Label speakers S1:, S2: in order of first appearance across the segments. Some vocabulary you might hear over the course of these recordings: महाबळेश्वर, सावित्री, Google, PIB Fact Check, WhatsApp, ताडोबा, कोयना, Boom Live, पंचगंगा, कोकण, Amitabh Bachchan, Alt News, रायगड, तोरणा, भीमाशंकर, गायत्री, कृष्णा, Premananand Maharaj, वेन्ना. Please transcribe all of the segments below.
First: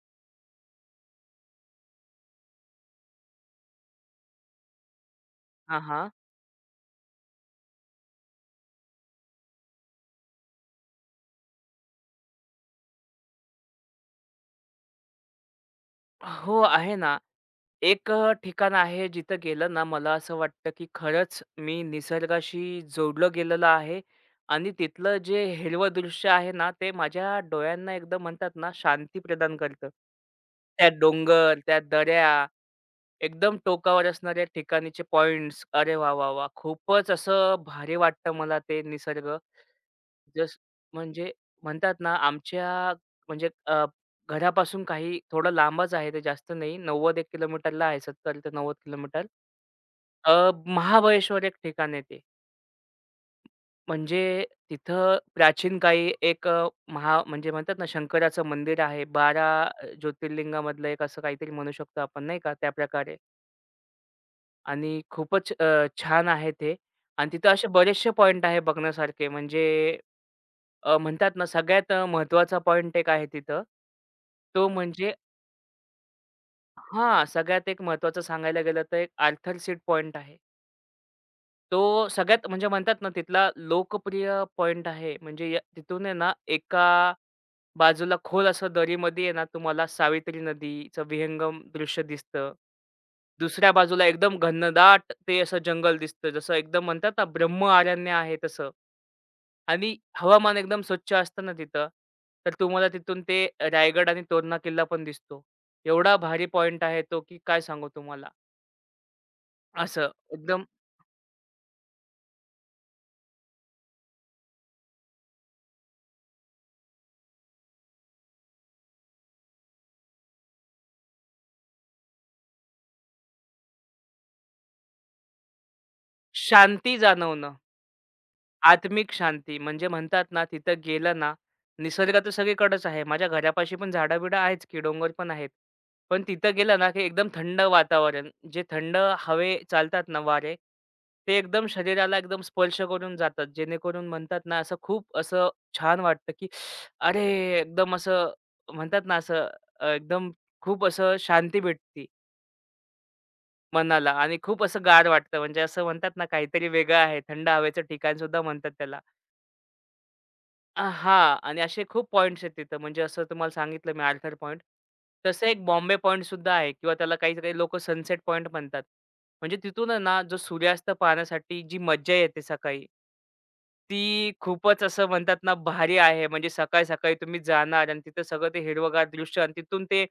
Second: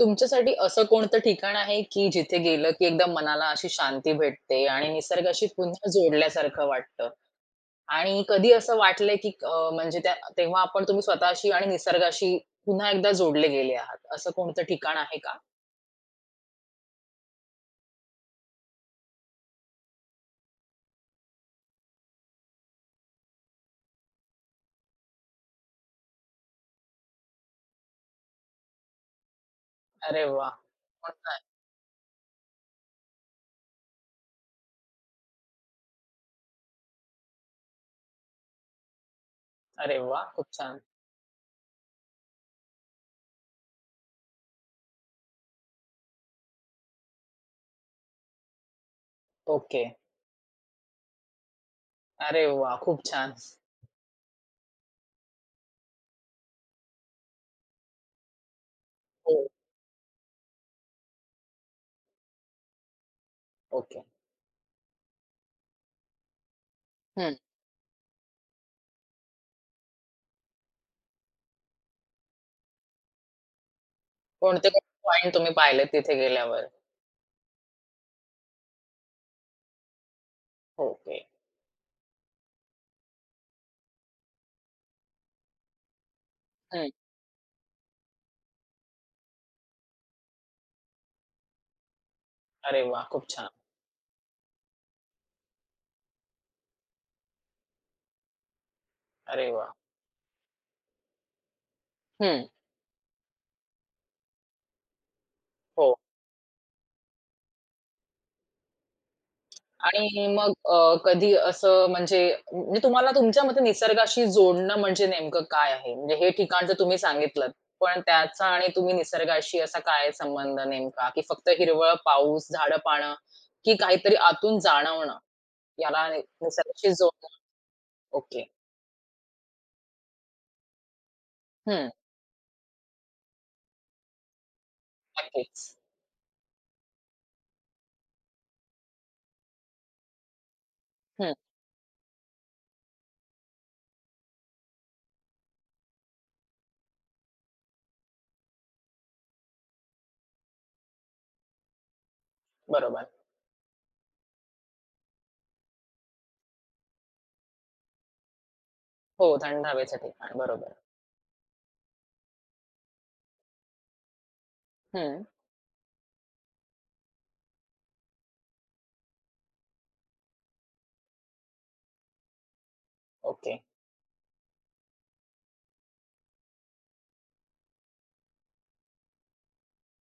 S1: तुमच्यासाठी असं कोणतं ठिकाण आहे, की जिथे गेलं, की एकदम मनाला अशी शांती भेटते आणि निसर्गाशी
S2: हां,
S1: पुन्हा
S2: हां.
S1: जोडल्यासारखं वाटतं? आणि कधी असं वाटलंय, की म्हणजे त्या तेव्हा आपण तुम्ही स्वतःशी आणि निसर्गाशी पुन्हा एकदा जोडले गेले आहात. असं कोणतं ठिकाण आहे का?
S2: हो, आहे ना. एक ठिकाण आहे जिथं गेलं ना मला असं वाटतं, की खरंच मी निसर्गाशी जोडलं गेलेलं आहे आणि तिथलं जे हिरवं दृश्य आहे ना, ते माझ्या डोळ्यांना एकदम म्हणतात ना शांती प्रदान करतं.
S1: अरे वाह!
S2: त्या डोंगर, त्या दऱ्या, एकदम टोकावर असणाऱ्या ठिकाणीचे पॉइंट्स. अरे वाह, वाह, वाह! खूपच असं भारी वाटतं मला ते निसर्ग.
S1: अरे वाह! खूप
S2: जसं
S1: छान.
S2: म्हणजे म्हणतात ना, आमच्या म्हणजे घरापासून काही थोडं लांबच आहे ते जास्त नाही. 90 एक किलोमीटरला आहे, 70 ते 90 किलोमीटर.
S1: ओके.
S2: महाबळेश्वर एक ठिकाण आहे ते.
S1: अरे वाह! खूप छान.
S2: म्हणजे तिथं प्राचीन काही एक महा म्हणजे म्हणतात ना, शंकराचं मंदिर आहे.
S1: हो,
S2: 12 ज्योतिर्लिंगामधलं एक असं काहीतरी म्हणू शकतो आपण नाही का, त्याप्रकारे.
S1: ओके.
S2: आणि खूपच छान आहे ते. आणि
S1: हं.
S2: तिथं असे बरेचसे पॉइंट आहे बघण्यासारखे. म्हणजे म्हणतात ना सगळ्यात महत्त्वाचा पॉइंट एक आहे तिथं. तो
S1: कोणते कोणते
S2: म्हणजे
S1: पॉइंट तुम्ही पाहिलेत तिथे गेल्यावर?
S2: हां, सगळ्यात एक महत्त्वाचं सांगायला गेलं तर एक आर्थर सीट पॉइंट आहे.
S1: ओके.
S2: तो सगळ्यात म्हणजे म्हणतात ना तिथला लोकप्रिय पॉइंट आहे. म्हणजे या तिथून आहे ना
S1: हं.
S2: एका बाजूला खोल असं दरीमध्ये आहे ना तुम्हाला सावित्री नदीचं विहंगम दृश्य दिसतं.
S1: अरे वाह! खूप छान.
S2: दुसऱ्या बाजूला एकदम घनदाट ते असं जंगल दिसतं. जसं एकदम म्हणतात ना ब्रह्म अरण्य आहे तसं.
S1: अरे वाह!
S2: आणि हवामान एकदम स्वच्छ असतं ना तिथं,
S1: हं.
S2: तर तुम्हाला तिथून ते रायगड आणि तोरणा किल्ला पण दिसतो.
S1: हो.
S2: एवढा भारी पॉइंट आहे तो, की काय सांगू तुम्हाला. असं
S1: आणि मग
S2: एकदम
S1: कधी असं म्हणजे म्हणजे तुम्हाला तुमच्या मते निसर्गाशी जोडणं म्हणजे नेमकं काय आहे? म्हणजे हे ठिकाण तर तुम्ही सांगितलंत. पण त्याचा आणि तुम्ही निसर्गाशी असा काय संबंध नेमका? की फक्त हिरवळ, पाऊस, झाडं-पानं की काहीतरी आतून जाणवणं याला निसर्गाशी
S2: शांती
S1: जोडणं?
S2: जाणवणं.
S1: ओके.
S2: आत्मिक शांती म्हणजे म्हणतात ना, तिथं गेलं ना,
S1: हं.
S2: निसर्ग तर सगळीकडेच आहे. माझ्या घरापाशी पण झाडं-बिडं आहेच की, डोंगर पण आहेत.
S1: नक्कीच.
S2: पण तिथं गेलं ना, की एकदम थंड वातावरण, जे थंड हवे चालतात ना वारे,
S1: हं.
S2: ते एकदम शरीराला एकदम स्पर्श करून जातात. जेणेकरून म्हणतात ना, असं खूप असं छान वाटतं, की अरे! एकदम असं म्हणतात ना, असं एकदम खूप असं शांती भेटती
S1: बरोबर.
S2: मनाला आणि खूप असं गार वाटतं. म्हणजे असं म्हणतात ना, काहीतरी वेगळं आहे. थंड हवेचं ठिकाणसुद्धा म्हणतात त्याला.
S1: हो, थंड हवेचं ठिकाण. बरोबर.
S2: हां. आणि असे खूप पॉइंट्स आहेत तिथं. म्हणजे असं तुम्हाला सांगितलं मी आर्थर पॉइंट.
S1: हं.
S2: तसं एक बॉम्बे पॉइंट सुद्धा आहे किंवा त्याला काही-काही लोकं सनसेट पॉइंट म्हणतात. म्हणजे तिथून आहे ना, जो सूर्यास्त पाहण्यासाठी जी मज्जा येते सकाळी,
S1: ओके.
S2: ती खूपच असं म्हणतात ना, भारी आहे. म्हणजे सकाळी-सकाळी तुम्ही जाणार आणि तिथं सगळं ते हिरवंगार दृश्य आणि तिथून ते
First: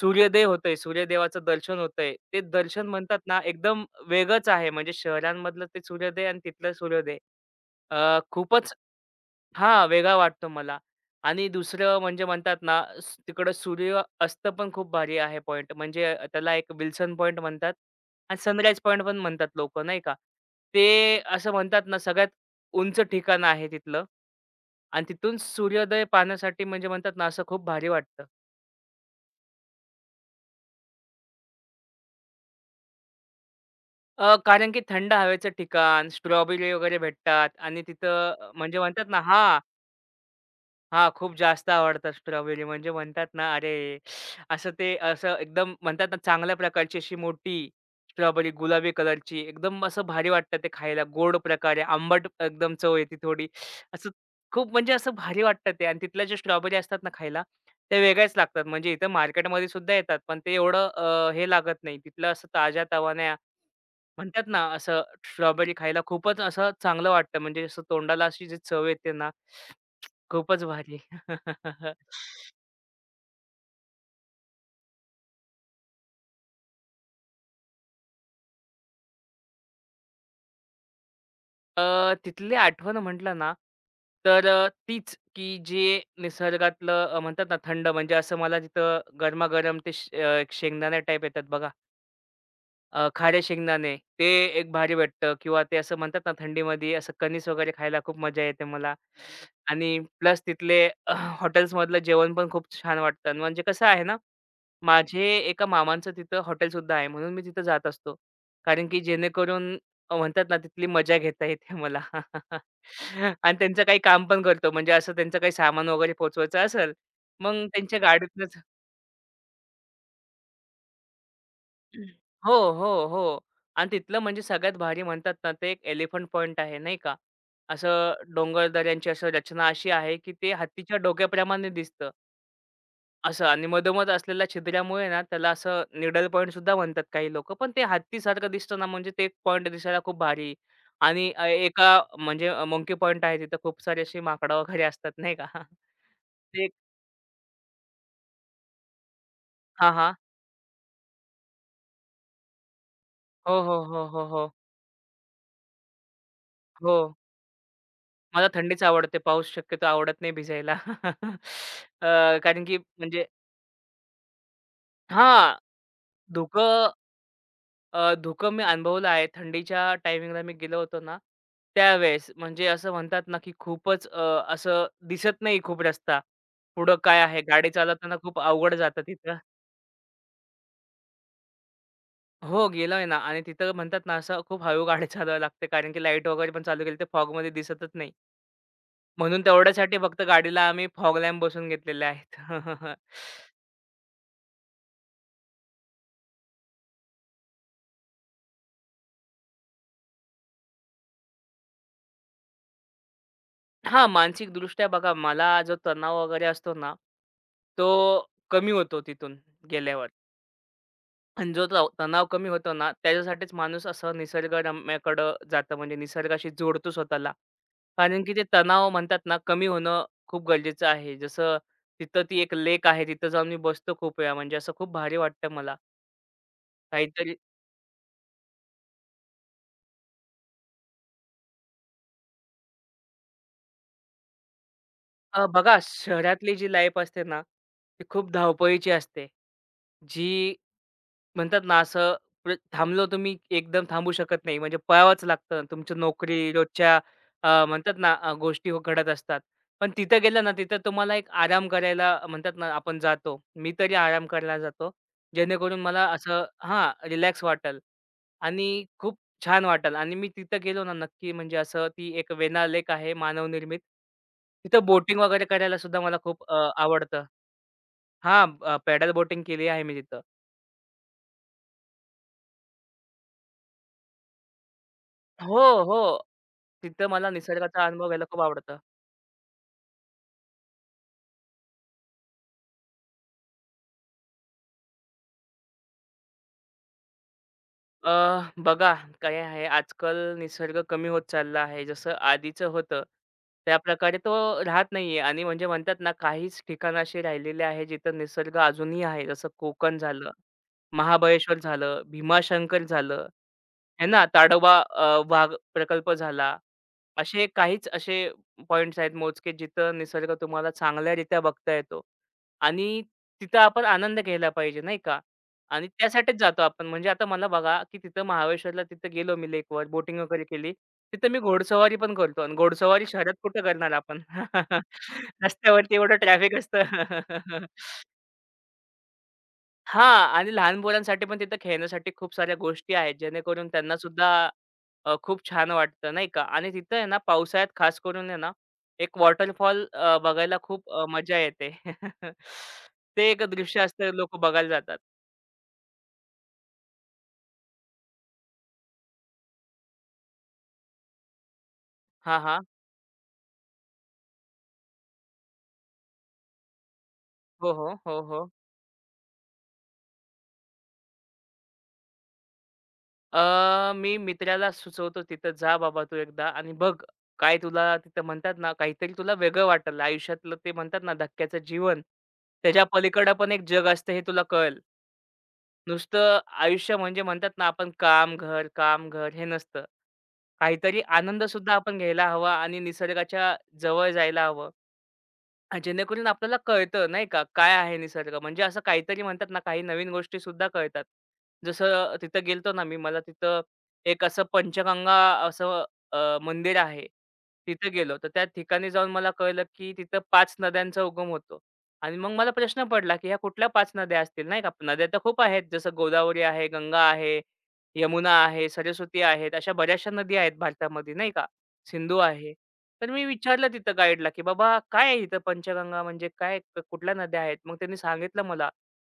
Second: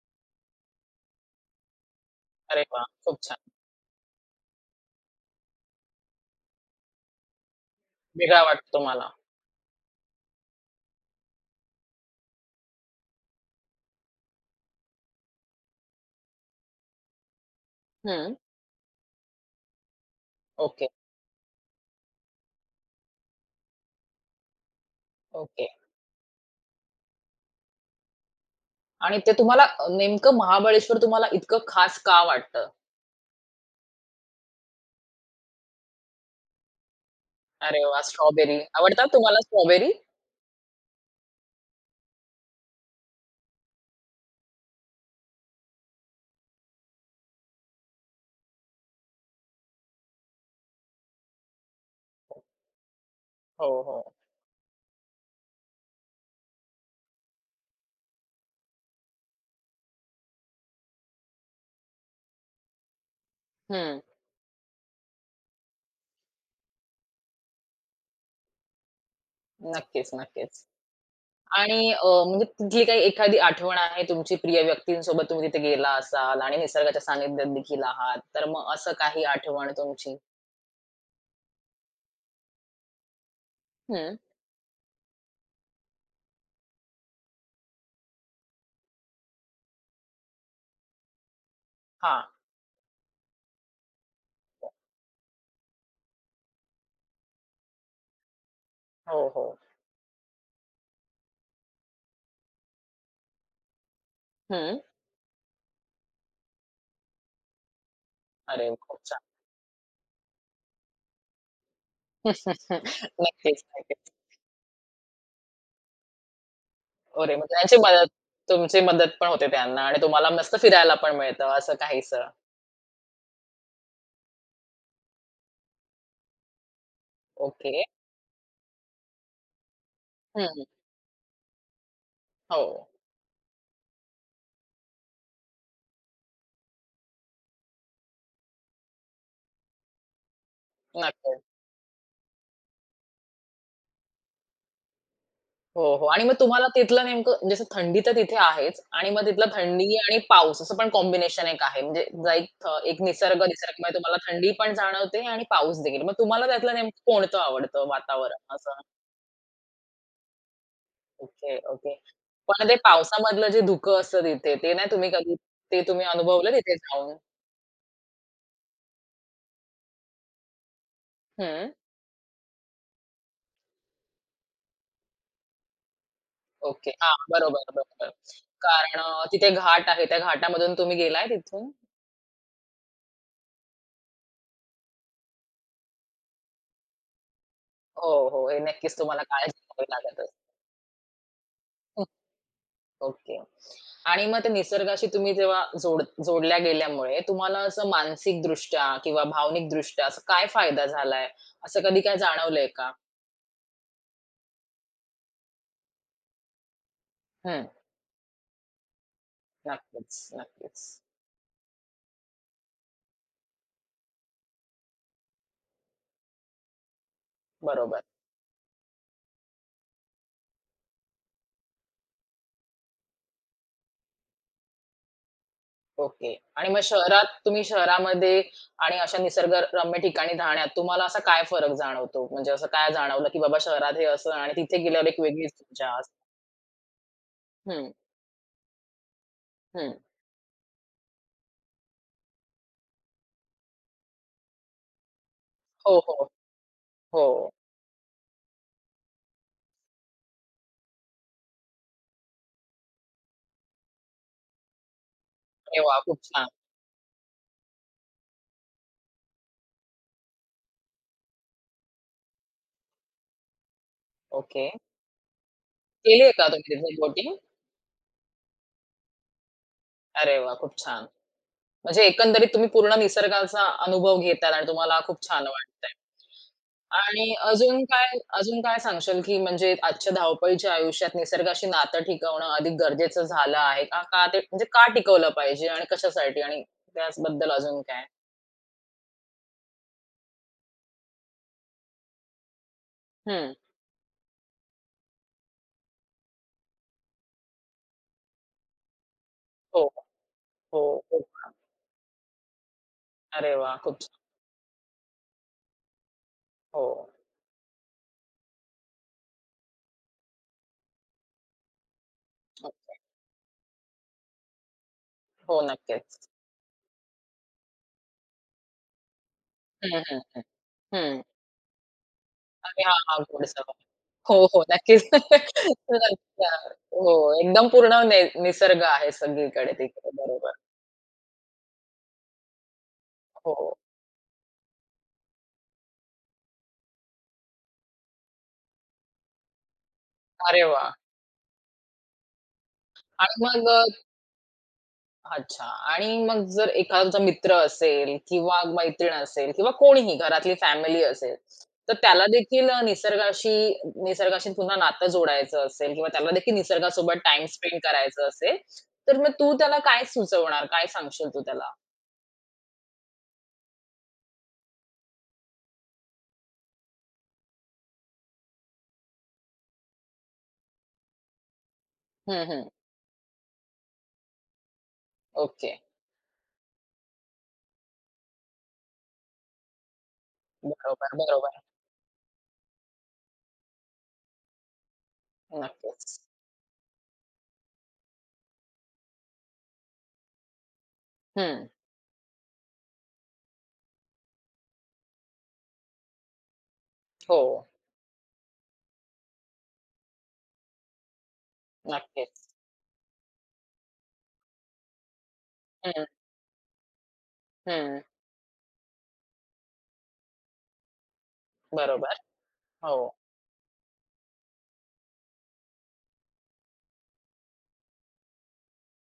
S2: सूर्योदय होतोय, सूर्यदेवाचं दर्शन होतंय. ते
S1: अरे वाह!
S2: दर्शन
S1: खूप
S2: म्हणतात
S1: छान.
S2: ना, एकदम वेगळंच आहे. म्हणजे शहरांमधलं ते सूर्योदय आणि तिथलं सूर्योदय
S1: वेगळा वाटतो
S2: खूपच
S1: तुम्हाला.
S2: हां, वेगळा वाटतो मला आणि दुसरं म्हणजे म्हणतात ना, तिकडं सूर्य अस्त पण खूप भारी आहे पॉइंट. म्हणजे त्याला एक विल्सन पॉइंट म्हणतात
S1: हं.
S2: आणि सनराईज पॉइंट पण म्हणतात लोकं नाही का.
S1: ओके,
S2: ते असं म्हणतात ना, सगळ्यात उंच ठिकाण आहे तिथलं आणि तिथून
S1: ओके.
S2: सूर्योदय पाहण्यासाठी म्हणजे म्हणतात ना, असं खूप भारी वाटतं.
S1: आणि ते तुम्हाला नेमकं महाबळेश्वर तुम्हाला इतकं खास का वाटतं?
S2: कारण की थंड हवेचं ठिकाण, स्ट्रॉबेरी वगैरे भेटतात
S1: अरे
S2: आणि
S1: वाह!
S2: तिथं
S1: स्ट्रॉबेरी
S2: म्हणजे म्हणतात
S1: आवडतात
S2: ना
S1: तुम्हाला
S2: हां.
S1: स्ट्रॉबेरी?
S2: हां, खूप जास्त आवडतात स्ट्रॉबेरी म्हणजे म्हणतात ना, अरे असं ते असं एकदम म्हणतात ना, चांगल्या प्रकारची अशी मोठी स्ट्रॉबेरी गुलाबी कलरची एकदम असं भारी वाटतं ते खायला. गोड प्रकारे आंबट एकदम चव येते थोडी.
S1: हो,
S2: असं
S1: हो.
S2: खूप म्हणजे असं भारी वाटतं ते आणि तिथल्या ज्या स्ट्रॉबेरी असतात ना खायला, त्या वेगळ्याच लागतात. म्हणजे इथं मार्केटमध्ये सुद्धा येतात, पण ते एवढं हे लागत नाही. तिथलं असं ताज्या तवान्या
S1: हं.
S2: म्हणतात ना, असं स्ट्रॉबेरी खायला खूपच असं चांगलं वाटतं. म्हणजे असं तोंडाला अशी जी चव येते ना
S1: नक्कीच, नक्कीच.
S2: खूपच भारी.
S1: आणि म्हणजे तिथली काही एखादी आठवण आहे तुमची प्रिय व्यक्तींसोबत तुम्ही तिथे गेला असाल आणि निसर्गाच्या सानिध्यात देखील आहात, तर मग असं काही आठवण तुमची?
S2: तिथली आठवण म्हटलं ना,
S1: हं.
S2: तर तीच की जे निसर्गातलं म्हणतात ना थंड म्हणजे असं मला तिथं गरमागरम ते एक शेंगदाणे टाईप येतात बघा.
S1: हां.
S2: खारे शेंगदाणे ते एक भारी वाटतं किंवा ते असं म्हणतात ना थंडीमध्ये असं कणीस वगैरे खायला खूप मजा येते मला.
S1: हो, हो.
S2: आणि प्लस तिथले हॉटेल्समधलं जेवण पण खूप छान वाटतं. आणि म्हणजे कसं आहे ना
S1: हं.
S2: माझे एका मामांचं तिथं हॉटेलसुद्धा आहे. म्हणून मी तिथं जात असतो.
S1: अरे
S2: कारण की
S1: खूप छान.
S2: जेणेकरून म्हणतात ना तिथली मजा घेता येते मला.
S1: नक्कीच,
S2: आणि त्यांचं काही
S1: नक्कीच.
S2: काम पण करतो. म्हणजे असं त्यांचं काही सामान वगैरे पोहचवायचं असेल,
S1: अरे मग
S2: मग
S1: त्यांची
S2: त्यांच्या
S1: मदत
S2: गाडीतनंच
S1: तुमची मदत पण होते त्यांना आणि तुम्हाला मस्त फिरायला पण मिळतं असं काहीसं.
S2: हो, हो, हो. आणि तिथलं म्हणजे सगळ्यात भारी म्हणतात ना ते एक एलिफंट पॉइंट आहे नाही का.
S1: ओके.
S2: असं डोंगर-दऱ्यांची असं रचना अशी आहे, की ते
S1: हं.
S2: हत्तीच्या डोक्याप्रमाणे दिसतं.
S1: हो,
S2: असं आणि मधोमध असलेल्या छिद्रामुळे ना त्याला असं निडल पॉइंट सुद्धा म्हणतात काही लोक. पण ते हत्तीसारखं दिसतं ना म्हणजे ते पॉइंट दिसायला खूप भारी आणि
S1: नक्कीच.
S2: एका म्हणजे मंकी पॉइंट आहे तिथं खूप सारे असे माकडं वगैरे असतात नाही का?
S1: हो, हो. आणि मग तुम्हाला
S2: ते
S1: तिथलं नेमकं जसं थंडी तर तिथे आहेच आणि मग तिथलं
S2: हां,
S1: थंडी
S2: हां.
S1: आणि पाऊस असं पण कॉम्बिनेशन एक आहे. म्हणजे लाइक एक
S2: हो, हो,
S1: निसर्गमय
S2: हो,
S1: तुम्हाला
S2: हो,
S1: थंडी
S2: हो.
S1: पण जाणवते आणि पाऊस देखील. मग तुम्हाला त्यातलं
S2: हो.
S1: नेमकं कोणतं आवडतं
S2: मला
S1: वातावरण असं?
S2: थंडीच आवडते. पाऊस शक्यतो आवडत नाही भिजायला.
S1: Okay, okay.
S2: कारण
S1: पण ते
S2: की म्हणजे
S1: पावसामधलं जे धुकं असतं तिथे ते नाही तुम्ही कधी
S2: हां,
S1: ते तुम्ही अनुभवलं तिथे
S2: धुकं
S1: जाऊन?
S2: धुकं मी अनुभवलं आहे. थंडीच्या टायमिंगला मी गेलो होतो ना,
S1: हं.
S2: त्यावेळेस म्हणजे असं म्हणतात ना, की खूपच असं दिसत नाही खूप रस्ता.
S1: ओके.
S2: पुढं
S1: हां,
S2: काय आहे?
S1: बरोबर,
S2: गाडी
S1: बरोबर.
S2: चालवताना खूप अवघड
S1: कारण
S2: जातं तिथं.
S1: तिथे घाट आहे. त्या घाटामधून तुम्ही गेलाय तिथून?
S2: हो, गेलोय ना आणि तिथं म्हणतात ना, असं खूप हळू गाडी चालवावी लागते कारण की लाईट वगैरे पण चालू केली तर फॉगमध्ये दिसतच
S1: हो,
S2: नाही.
S1: हो. हे नक्कीच तुम्हाला
S2: म्हणून
S1: काळजी घ्यावी
S2: तेवढ्यासाठी
S1: लागत
S2: फक्त
S1: असेल.
S2: गाडीला आम्ही फॉग लॅम्प बसवून घेतलेले आहेत.
S1: ओके. आणि मग ते निसर्गाशी तुम्ही जेव्हा जोडल्या गेल्यामुळे तुम्हाला असं मानसिकदृष्ट्या किंवा भावनिकदृष्ट्या असा काय फायदा झालाय? असं कधी काय जाणवलंय का?
S2: हां, मानसिकदृष्ट्या बघा मला जो तणाव वगैरे असतो ना,
S1: हं.
S2: तो कमी होतो तिथून गेल्यावर.
S1: नक्कीच, नक्कीच.
S2: आणि जो तणाव कमी होतो ना, त्याच्यासाठीच माणूस असं निसर्गरम्याकडं जातं, म्हणजे निसर्गाशी जोडतो स्वतःला.
S1: बरोबर.
S2: कारण की ते तणाव म्हणतात ना, कमी होणं खूप गरजेचं आहे. जसं तिथं ती एक लेक आहे, तिथं जाऊन मी बसतो खूप वेळा. म्हणजे असं खूप भारी वाटतं मला.
S1: ओके. आणि मग शहरात
S2: काहीतरी
S1: तुम्ही शहरामध्ये आणि अशा निसर्गरम्य ठिकाणी राहण्यात तुम्हाला असा काय फरक जाणवतो? म्हणजे असं काय जाणवलं, की बाबा शहरात हे असं आणि तिथे गेल्यावर एक वेगळीच
S2: बघा
S1: मजा असते?
S2: शहरातली जी लाईफ असते ना,
S1: हं,
S2: ती खूप धावपळीची असते.
S1: हं.
S2: जी म्हणतात ना असं थांबलो तुम्ही एकदम थांबू शकत नाही. म्हणजे पळावंच लागतं. तुमची
S1: हो, हो.
S2: नोकरी, रोजच्या
S1: हो.
S2: म्हणतात ना गोष्टी घडत असतात. पण तिथं गेलं ना, तिथं तुम्हाला एक आराम करायला म्हणतात ना आपण जातो. मी तरी आराम करायला जातो. जेणेकरून
S1: अरे वाह!
S2: मला
S1: खूप
S2: असं
S1: छान.
S2: हां, रिलॅक्स वाटेल आणि खूप छान वाटेल आणि मी तिथं गेलो ना नक्की म्हणजे असं ती एक वेण्णा लेक आहे मानवनिर्मित.
S1: ओके.
S2: तिथं बोटिंग वगैरे करायला सुद्धा मला
S1: केलीये
S2: खूप
S1: का तुम्ही तिथे
S2: आवडतं.
S1: बोटिंग?
S2: हां, बोटिंग केली आहे मी तिथं.
S1: अरे वाह! खूप छान. म्हणजे एकंदरीत तुम्ही पूर्ण निसर्गाचा अनुभव घेताय आणि तुम्हाला खूप छान
S2: हो,
S1: वाटतंय.
S2: हो. तिथं मला
S1: आणि अजून
S2: निसर्गाचा अनुभव
S1: काय
S2: घ्यायला खूप
S1: अजून
S2: आवडतं.
S1: काय सांगशील, की म्हणजे आजच्या धावपळीच्या आयुष्यात निसर्गाशी नातं टिकवणं अधिक गरजेचं झालं आहे का? का ते म्हणजे का टिकवलं पाहिजे आणि कशासाठी आणि त्याचबद्दल अजून काय?
S2: अ, बघा काय आहे आजकाल निसर्ग कमी होत चालला आहे. जसं आधीचं होतं,
S1: हं.
S2: त्या प्रकारे तो राहत नाहीये आणि म्हणजे म्हणतात ना काहीच ठिकाणं अशी राहिलेली आहे जिथं निसर्ग अजूनही आहे. जसं
S1: हो,
S2: कोकण झालं,
S1: हो, हो.
S2: महाबळेश्वर झालं, भीमाशंकर झालं,
S1: अरे वाह! खूप
S2: आहे
S1: छान.
S2: ना. ताडोबा वाघ प्रकल्प झाला.
S1: हो,
S2: असे काहीच असे पॉइंट्स आहेत मोजके जिथं निसर्ग तुम्हाला चांगल्यारीत्या बघता येतो
S1: हो,
S2: आणि तिथं आपण आनंद घ्यायला पाहिजे नाही का?
S1: हो,
S2: आणि
S1: नक्कीच.
S2: त्यासाठीच जातो आपण. म्हणजे आता मला बघा, की तिथं महाबळेश्वरला तिथं गेलो मी लेकवर,
S1: हं,
S2: बोटिंग
S1: हं, हं.
S2: वगैरे केली.
S1: हं.
S2: तिथं मी घोडेस्वारी पण करतो आणि
S1: अरे हां,
S2: घोडेस्वारी
S1: हां,
S2: शहरात
S1: गोड
S2: कुठं
S1: सवय.
S2: करणार आपण?
S1: हो, हो, नक्कीच.
S2: रस्त्यावरती
S1: तर
S2: एवढं
S1: अच्छा.
S2: ट्रॅफिक असतं.
S1: हो, एकदम पूर्ण निसर्ग आहे सगळीकडे तिकडे.
S2: हां.
S1: बरोबर.
S2: आणि लहान मुलांसाठी पण तिथं खेळण्यासाठी खूप साऱ्या गोष्टी आहेत, जेणेकरून
S1: हो.
S2: त्यांना सुद्धा खूप छान वाटतं नाही का. आणि तिथं आहे ना पावसाळ्यात खास करून आहे ना, एक वॉटरफॉल बघायला
S1: अरे
S2: खूप
S1: वाह!
S2: मजा येते. ते
S1: आणि
S2: एक
S1: मग
S2: दृश्य असतं लोकं बघायला जातात.
S1: अच्छा आणि मग जर एखादा तुमचा मित्र असेल किंवा मैत्रीण असेल किंवा कोणीही घरातली फॅमिली असेल, तर त्याला
S2: हां, हां.
S1: देखील निसर्गाशी निसर्गाशी पुन्हा नातं जोडायचं असेल किंवा त्याला देखील निसर्गासोबत टाईम
S2: हो,
S1: स्पेंड
S2: हो. हो,
S1: करायचं
S2: हो.
S1: असेल, तर मग तू त्याला काय सुचवणार? काय सांगशील तू त्याला?
S2: मी मित्राला सुचवतो तिथं जा बाबा तू एकदा आणि बघ काय तुला तिथं म्हणतात ना काहीतरी तुला वेगळं वाटेल आयुष्यातलं ते म्हणतात ना धक्क्याचं जीवन.
S1: हं, हं.
S2: त्याच्या पलीकडं पण एक जग असतं हे तुला कळेल.
S1: ओके.
S2: नुसतं आयुष्य म्हणजे म्हणतात ना आपण काम, घर, काम, घर हे नसतं. काहीतरी
S1: बरोबर,
S2: आनंद
S1: बरोबर.
S2: सुद्धा आपण घ्यायला हवा आणि निसर्गाच्या जवळ जायला हवं. हां,
S1: नक्कीच.
S2: जेणेकरून आपल्याला कळतं नाही का, काय आहे निसर्ग? म्हणजे असं काहीतरी म्हणतात ना, काही नवीन गोष्टी सुद्धा कळतात.
S1: हं.
S2: जसं तिथं गेलतो ना मी, मला तिथं एक असं पंचगंगा असं मंदिर आहे.
S1: हो.
S2: तिथं गेलो, तर त्या ठिकाणी जाऊन मला कळलं, की तिथं 5 नद्यांचा उगम होतो. आणि मग
S1: नक्कीच.
S2: मला प्रश्न पडला, की ह्या कुठल्या 5 नद्या असतील नाही का? नद्या तर खूप आहेत, जसं
S1: हं,
S2: गोदावरी आहे, गंगा आहे,
S1: हं.
S2: यमुना आहे, सरस्वती आहेत, अशा बऱ्याचशा नदी आहेत भारतामध्ये नाही का?
S1: बरोबर.
S2: सिंधू आहे. तर
S1: हो.
S2: मी विचारलं तिथं गाईडला, की "बाबा काय आहे इथं पंचगंगा म्हणजे काय? कुठल्या नद्या आहेत?" मग त्यांनी सांगितलं मला,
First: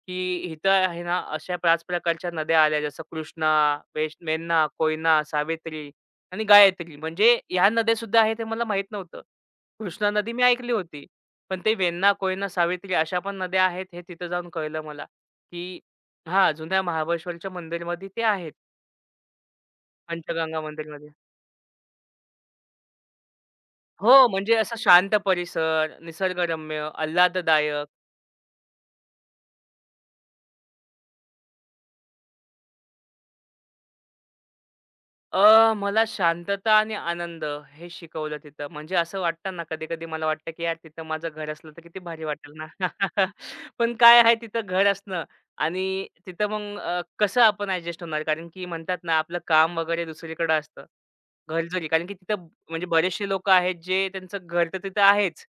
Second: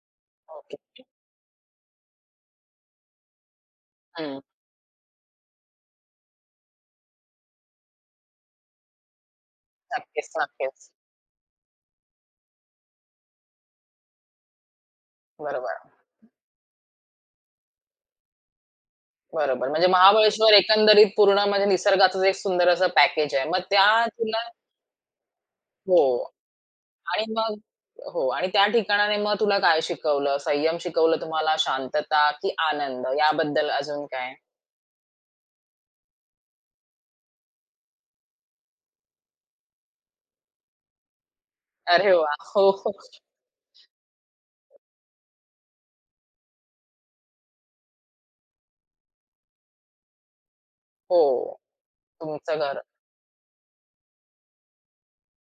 S2: की "इथं
S1: ओके.
S2: आहे ना अशा 5 प्रकारच्या नद्या आल्या जसं कृष्णा, वेश
S1: हं.
S2: मेन्ना, कोयना, सावित्री आणि गायत्री." म्हणजे ह्या नद्यासुद्धा आहेत हे मला माहीत नव्हतं. कृष्णा
S1: नक्कीच,
S2: नदी मी ऐकली
S1: नक्कीच.
S2: होती. पण ते वेन्ना, कोयना, सावित्री अशा पण नद्या आहेत हे तिथं जाऊन कळलं मला,
S1: बरोबर.
S2: की हां, जुन्या महाबळेश्वरच्या मंदिरमध्ये ते आहेत
S1: बरोबर. म्हणजे महाबळेश्वर
S2: पंचगंगा मंदिरमध्ये.
S1: एकंदरीत पूर्ण म्हणजे निसर्गाचंच एक सुंदर असं पॅकेज आहे. मग त्या
S2: हो,
S1: तुला
S2: म्हणजे असा शांत परिसर,
S1: हो.
S2: निसर्गरम्य,
S1: आणि मग
S2: आल्हाददायक.
S1: हो. आणि त्या ठिकाणाने मग तुला काय शिकवलं? संयम शिकवलं तुम्हाला, शांतता की आनंद याबद्दल अजून काय?
S2: मला शांतता आणि आनंद हे शिकवलं तिथं. म्हणजे असं वाटतं ना, कधी-कधी मला वाटतं, की यार तिथं माझं घर असलं तर किती
S1: अरे
S2: भारी
S1: वाह!
S2: वाटेल ना.
S1: हो, हो.
S2: पण काय आहे तिथं घर असणं आणि तिथं मग कसं आपण ॲडजस्ट होणार? कारण की म्हणतात ना, आपलं काम वगैरे दुसरीकडे असतं.
S1: हो.
S2: घर जरी कारण की तिथं
S1: तुमचं घर.
S2: म्हणजे बरेचसे लोकं आहेत, जे त्यांचं घर तर तिथं आहेच,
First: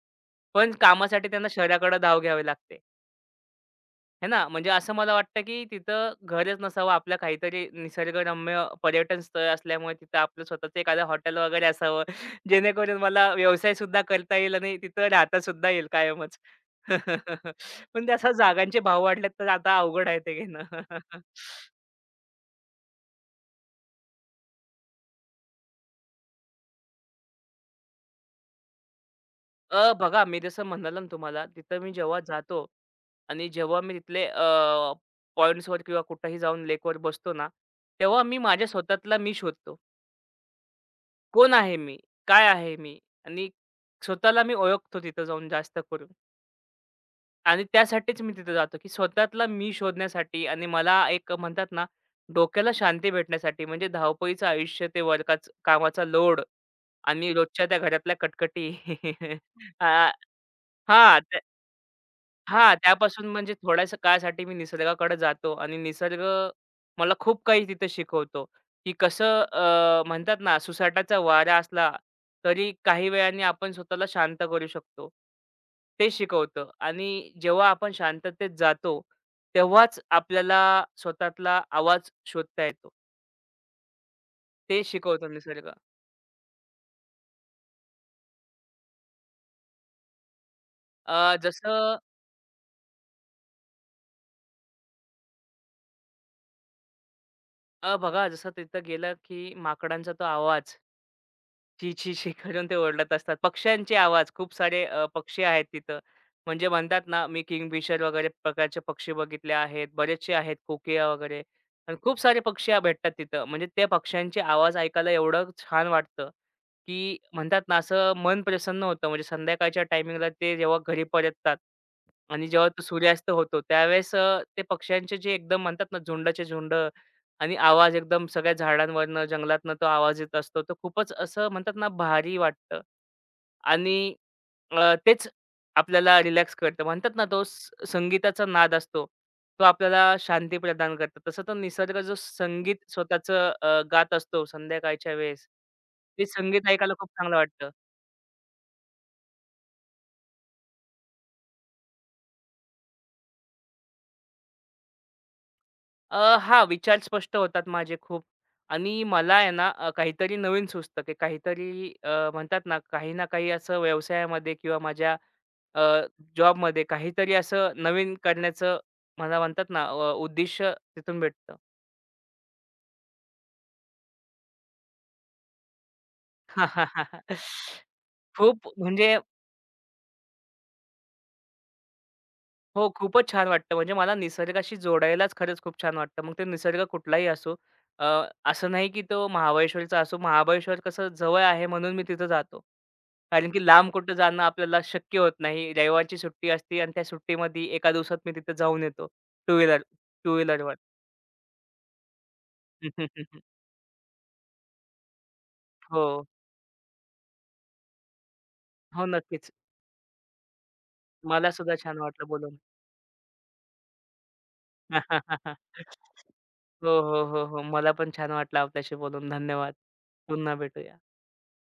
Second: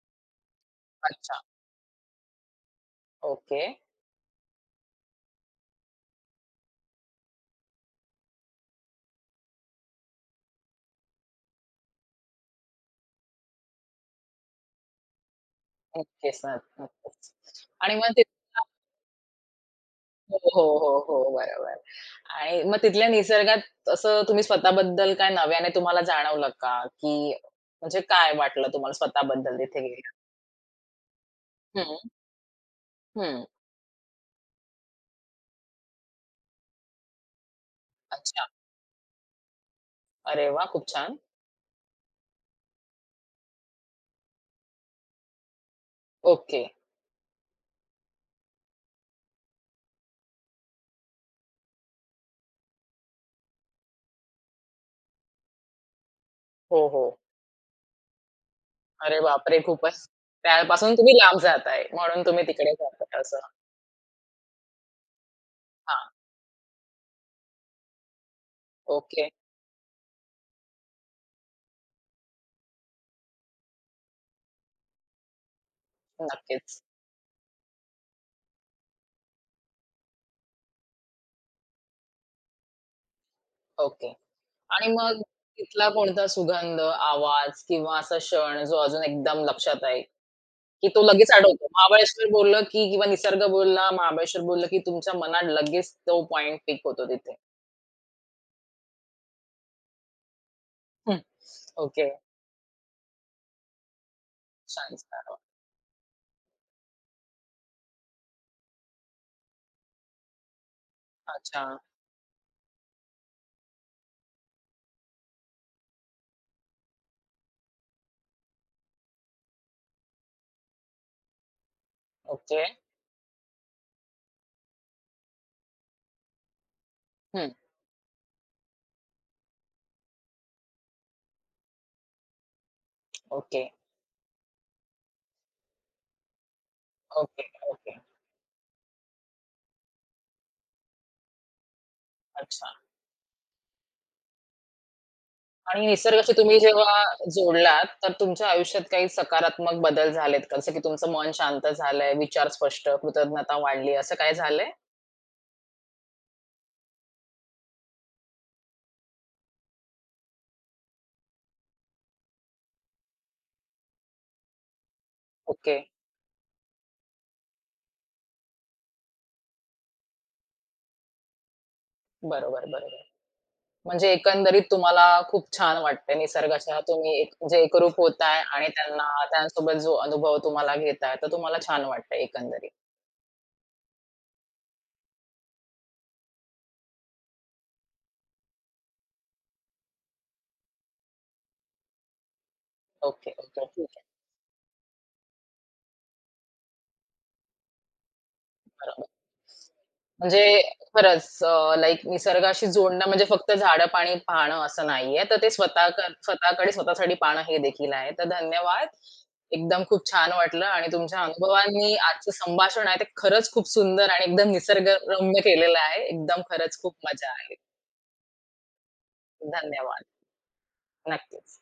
S2: पण कामासाठी
S1: अच्छा.
S2: त्यांना शहराकडे धाव घ्यावी लागते.
S1: ओके.
S2: आहे ना, म्हणजे असं मला वाटतं, की तिथं घरच नसावं आपलं काहीतरी निसर्गरम्य पर्यटन स्थळ असल्यामुळे तिथं आपलं स्वतःचं एखादं हॉटेल वगैरे असावं, जेणेकरून मला व्यवसाय सुद्धा करता येईल आणि तिथं राहतासुद्धा येईल कायमच.
S1: नक्कीच, नक्कीच. आणि
S2: पण ते
S1: मग
S2: असं जागांचे भाव वाढलेत, तर आता अवघड आहे ते
S1: हो,
S2: घेणं.
S1: हो, हो, हो. बरोबर. आणि मग तिथल्या निसर्गात असं तुम्ही स्वतःबद्दल काय नव्याने तुम्हाला जाणवलं का? की म्हणजे काय वाटलं तुम्हाला स्वतःबद्दल तिथे गेल्यावर?
S2: बघा मी जसं म्हणालो ना तुम्हाला, तिथं मी
S1: हं,
S2: जेव्हा जातो
S1: हं.
S2: आणि जेव्हा मी तिथले पॉइंट्सवर किंवा कुठेही जाऊन लेकवर बसतो ना, तेव्हा मी
S1: अच्छा.
S2: माझ्या स्वतःतला मी शोधतो.
S1: अरे वाह! खूप छान.
S2: कोण आहे मी? काय आहे मी? आणि स्वतःला मी ओळखतो तिथं जाऊन जास्त करून.
S1: ओके.
S2: आणि त्यासाठीच मी तिथं जातो, की स्वतःतला मी शोधण्यासाठी आणि मला एक म्हणतात ना, डोक्याला शांती भेटण्यासाठी. म्हणजे धावपळीचं आयुष्य, ते कामाचा लोड
S1: हो, हो.
S2: आणि रोजच्या त्या घरातल्या कटकटी.
S1: अरे बापरे! खूपच.
S2: आ
S1: त्यापासून तुम्ही
S2: हां.
S1: लांब जाताय म्हणून तुम्ही तिकडे
S2: हां,
S1: जाताय
S2: त्यापासून
S1: असं.
S2: म्हणजे थोड्याशा काळासाठी मी निसर्गाकडे जातो आणि
S1: हां.
S2: निसर्ग मला खूप काही तिथे शिकवतो, की
S1: ओके.
S2: कसं म्हणतात ना, सुसाटाचा वारा असला तरी काही वेळाने आपण स्वतःला शांत करू शकतो. ते शिकवतं
S1: नक्कीच.
S2: आणि जेव्हा आपण शांततेत जातो, तेव्हाच आपल्याला स्वतःतला आवाज शोधता येतो.
S1: ओके.
S2: ते
S1: आणि मग
S2: शिकवतो निसर्ग.
S1: तिथला कोणता सुगंध, आवाज किंवा असा क्षण जो अजून एकदम लक्षात आहे? की तो लगेच
S2: अ,
S1: अडवतो.
S2: जसं
S1: महाबळेश्वर बोललं की किंवा निसर्ग बोलला, महाबळेश्वर बोललं की तुमच्या मनात लगेच तो पॉइंट पिक होतो तिथे.
S2: बघा जसं तिथं गेलं, की माकडांचा तो आवाज
S1: हं.
S2: ची,
S1: ओके.
S2: ची छी करून ते ओरडत असतात. पक्ष्यांचे आवाज खूप सारे
S1: छान.
S2: पक्षी आहेत तिथं. म्हणजे म्हणतात ना, मी किंगफिशर वगैरे प्रकारचे पक्षी बघितले आहेत. बरेचसे आहेत कोकिया वगैरे
S1: अच्छा.
S2: आणि खूप सारे पक्षी भेटतात तिथं. म्हणजे त्या पक्ष्यांचे आवाज ऐकायला एवढं छान वाटतं, की म्हणतात ना, असं मन प्रसन्न होतं. म्हणजे संध्याकाळच्या टायमिंगला ते जेव्हा घरी परततात आणि
S1: ओके.
S2: जेव्हा तो सूर्यास्त होतो त्यावेळेस ते पक्ष्यांचे जे एकदम म्हणतात ना, झुंडचे झुंड
S1: हं.
S2: आणि आवाज एकदम सगळ्या झाडांवरनं, जंगलातनं तो आवाज येत असतो. तर खूपच असं म्हणतात ना, भारी वाटतं
S1: ओके,
S2: आणि तेच आपल्याला रिलॅक्स करतं. म्हणतात ना, तो
S1: ओके, ओके.
S2: संगीताचा नाद असतो, तो आपल्याला शांती प्रदान करतो. तसं तर निसर्ग जो
S1: अच्छा.
S2: संगीत स्वतःचं गात असतो संध्याकाळच्या वेळेस,
S1: आणि
S2: ते
S1: निसर्गाशी तुम्ही
S2: संगीत ऐकायला
S1: जेव्हा
S2: खूप चांगलं वाटतं.
S1: जोडलात, तर तुमच्या आयुष्यात काही सकारात्मक बदल झालेत का? जसं की तुमचं मन शांत झालंय, विचार स्पष्ट, कृतज्ञता वाढली, असं काय झालंय?
S2: हां, विचार स्पष्ट होतात माझे खूप आणि मला आहे ना, काहीतरी नवीन सुचतं, की काहीतरी म्हणतात ना, काही ना काही असं व्यवसायामध्ये किंवा माझ्या
S1: ओके.
S2: अ, जॉबमध्ये काहीतरी असं नवीन करण्याचं मला म्हणतात ना उद्दिष्ट तिथून भेटतं.
S1: बरोबर, बरोबर. म्हणजे एकंदरीत तुम्हाला खूप छान वाटतंय निसर्गाच्या तुम्ही एक म्हणजे एकरूप होताय आणि
S2: खूप
S1: त्यांना
S2: म्हणजे
S1: त्यांसोबत जो अनुभव तुम्हाला घेताय, तर तुम्हाला छान वाटतंय एकंदरीत.
S2: हो, खूपच छान वाटतं. म्हणजे मला निसर्गाशी जोडायलाच खरंच खूप छान वाटतं. मग ते निसर्ग कुठलाही असो. अ, असं नाही की तो महाबळेश्वरचा असो. महाबळेश्वर कसं जवळ आहे म्हणून मी तिथं जातो.
S1: ओके,
S2: कारण की
S1: ओके.
S2: लांब
S1: ठीक आहे.
S2: कुठं जाणं आपल्याला शक्य होत नाही. रविवारची सुट्टी असते आणि त्या सुट्टीमध्ये एका दिवसात मी तिथं जाऊन येतो.
S1: बरोबर.
S2: टू व्हीलर टू
S1: म्हणजे
S2: व्हीलरवर.
S1: खरंच लाइक निसर्गाशी जोडणं म्हणजे फक्त झाडं-पाणी पाहणं असं नाहीये. तर ते
S2: हो.
S1: स्वतःकडे स्वतःसाठी पाहणं हे देखील आहे. तर धन्यवाद.
S2: हो, नक्कीच.
S1: एकदम खूप छान वाटलं आणि तुमच्या
S2: मला सुद्धा
S1: अनुभवांनी
S2: छान वाटलं
S1: आजचं
S2: बोलून.
S1: संभाषण आहे ते खरंच खूप सुंदर आणि एकदम निसर्गरम्य केलेलं आहे. एकदम खरंच
S2: हो,
S1: खूप
S2: हो,
S1: मजा
S2: हो,
S1: आली.
S2: हो. मला पण छान वाटलं आपल्याशी बोलून. धन्यवाद.
S1: धन्यवाद.
S2: पुन्हा भेटूया.
S1: नक्कीच.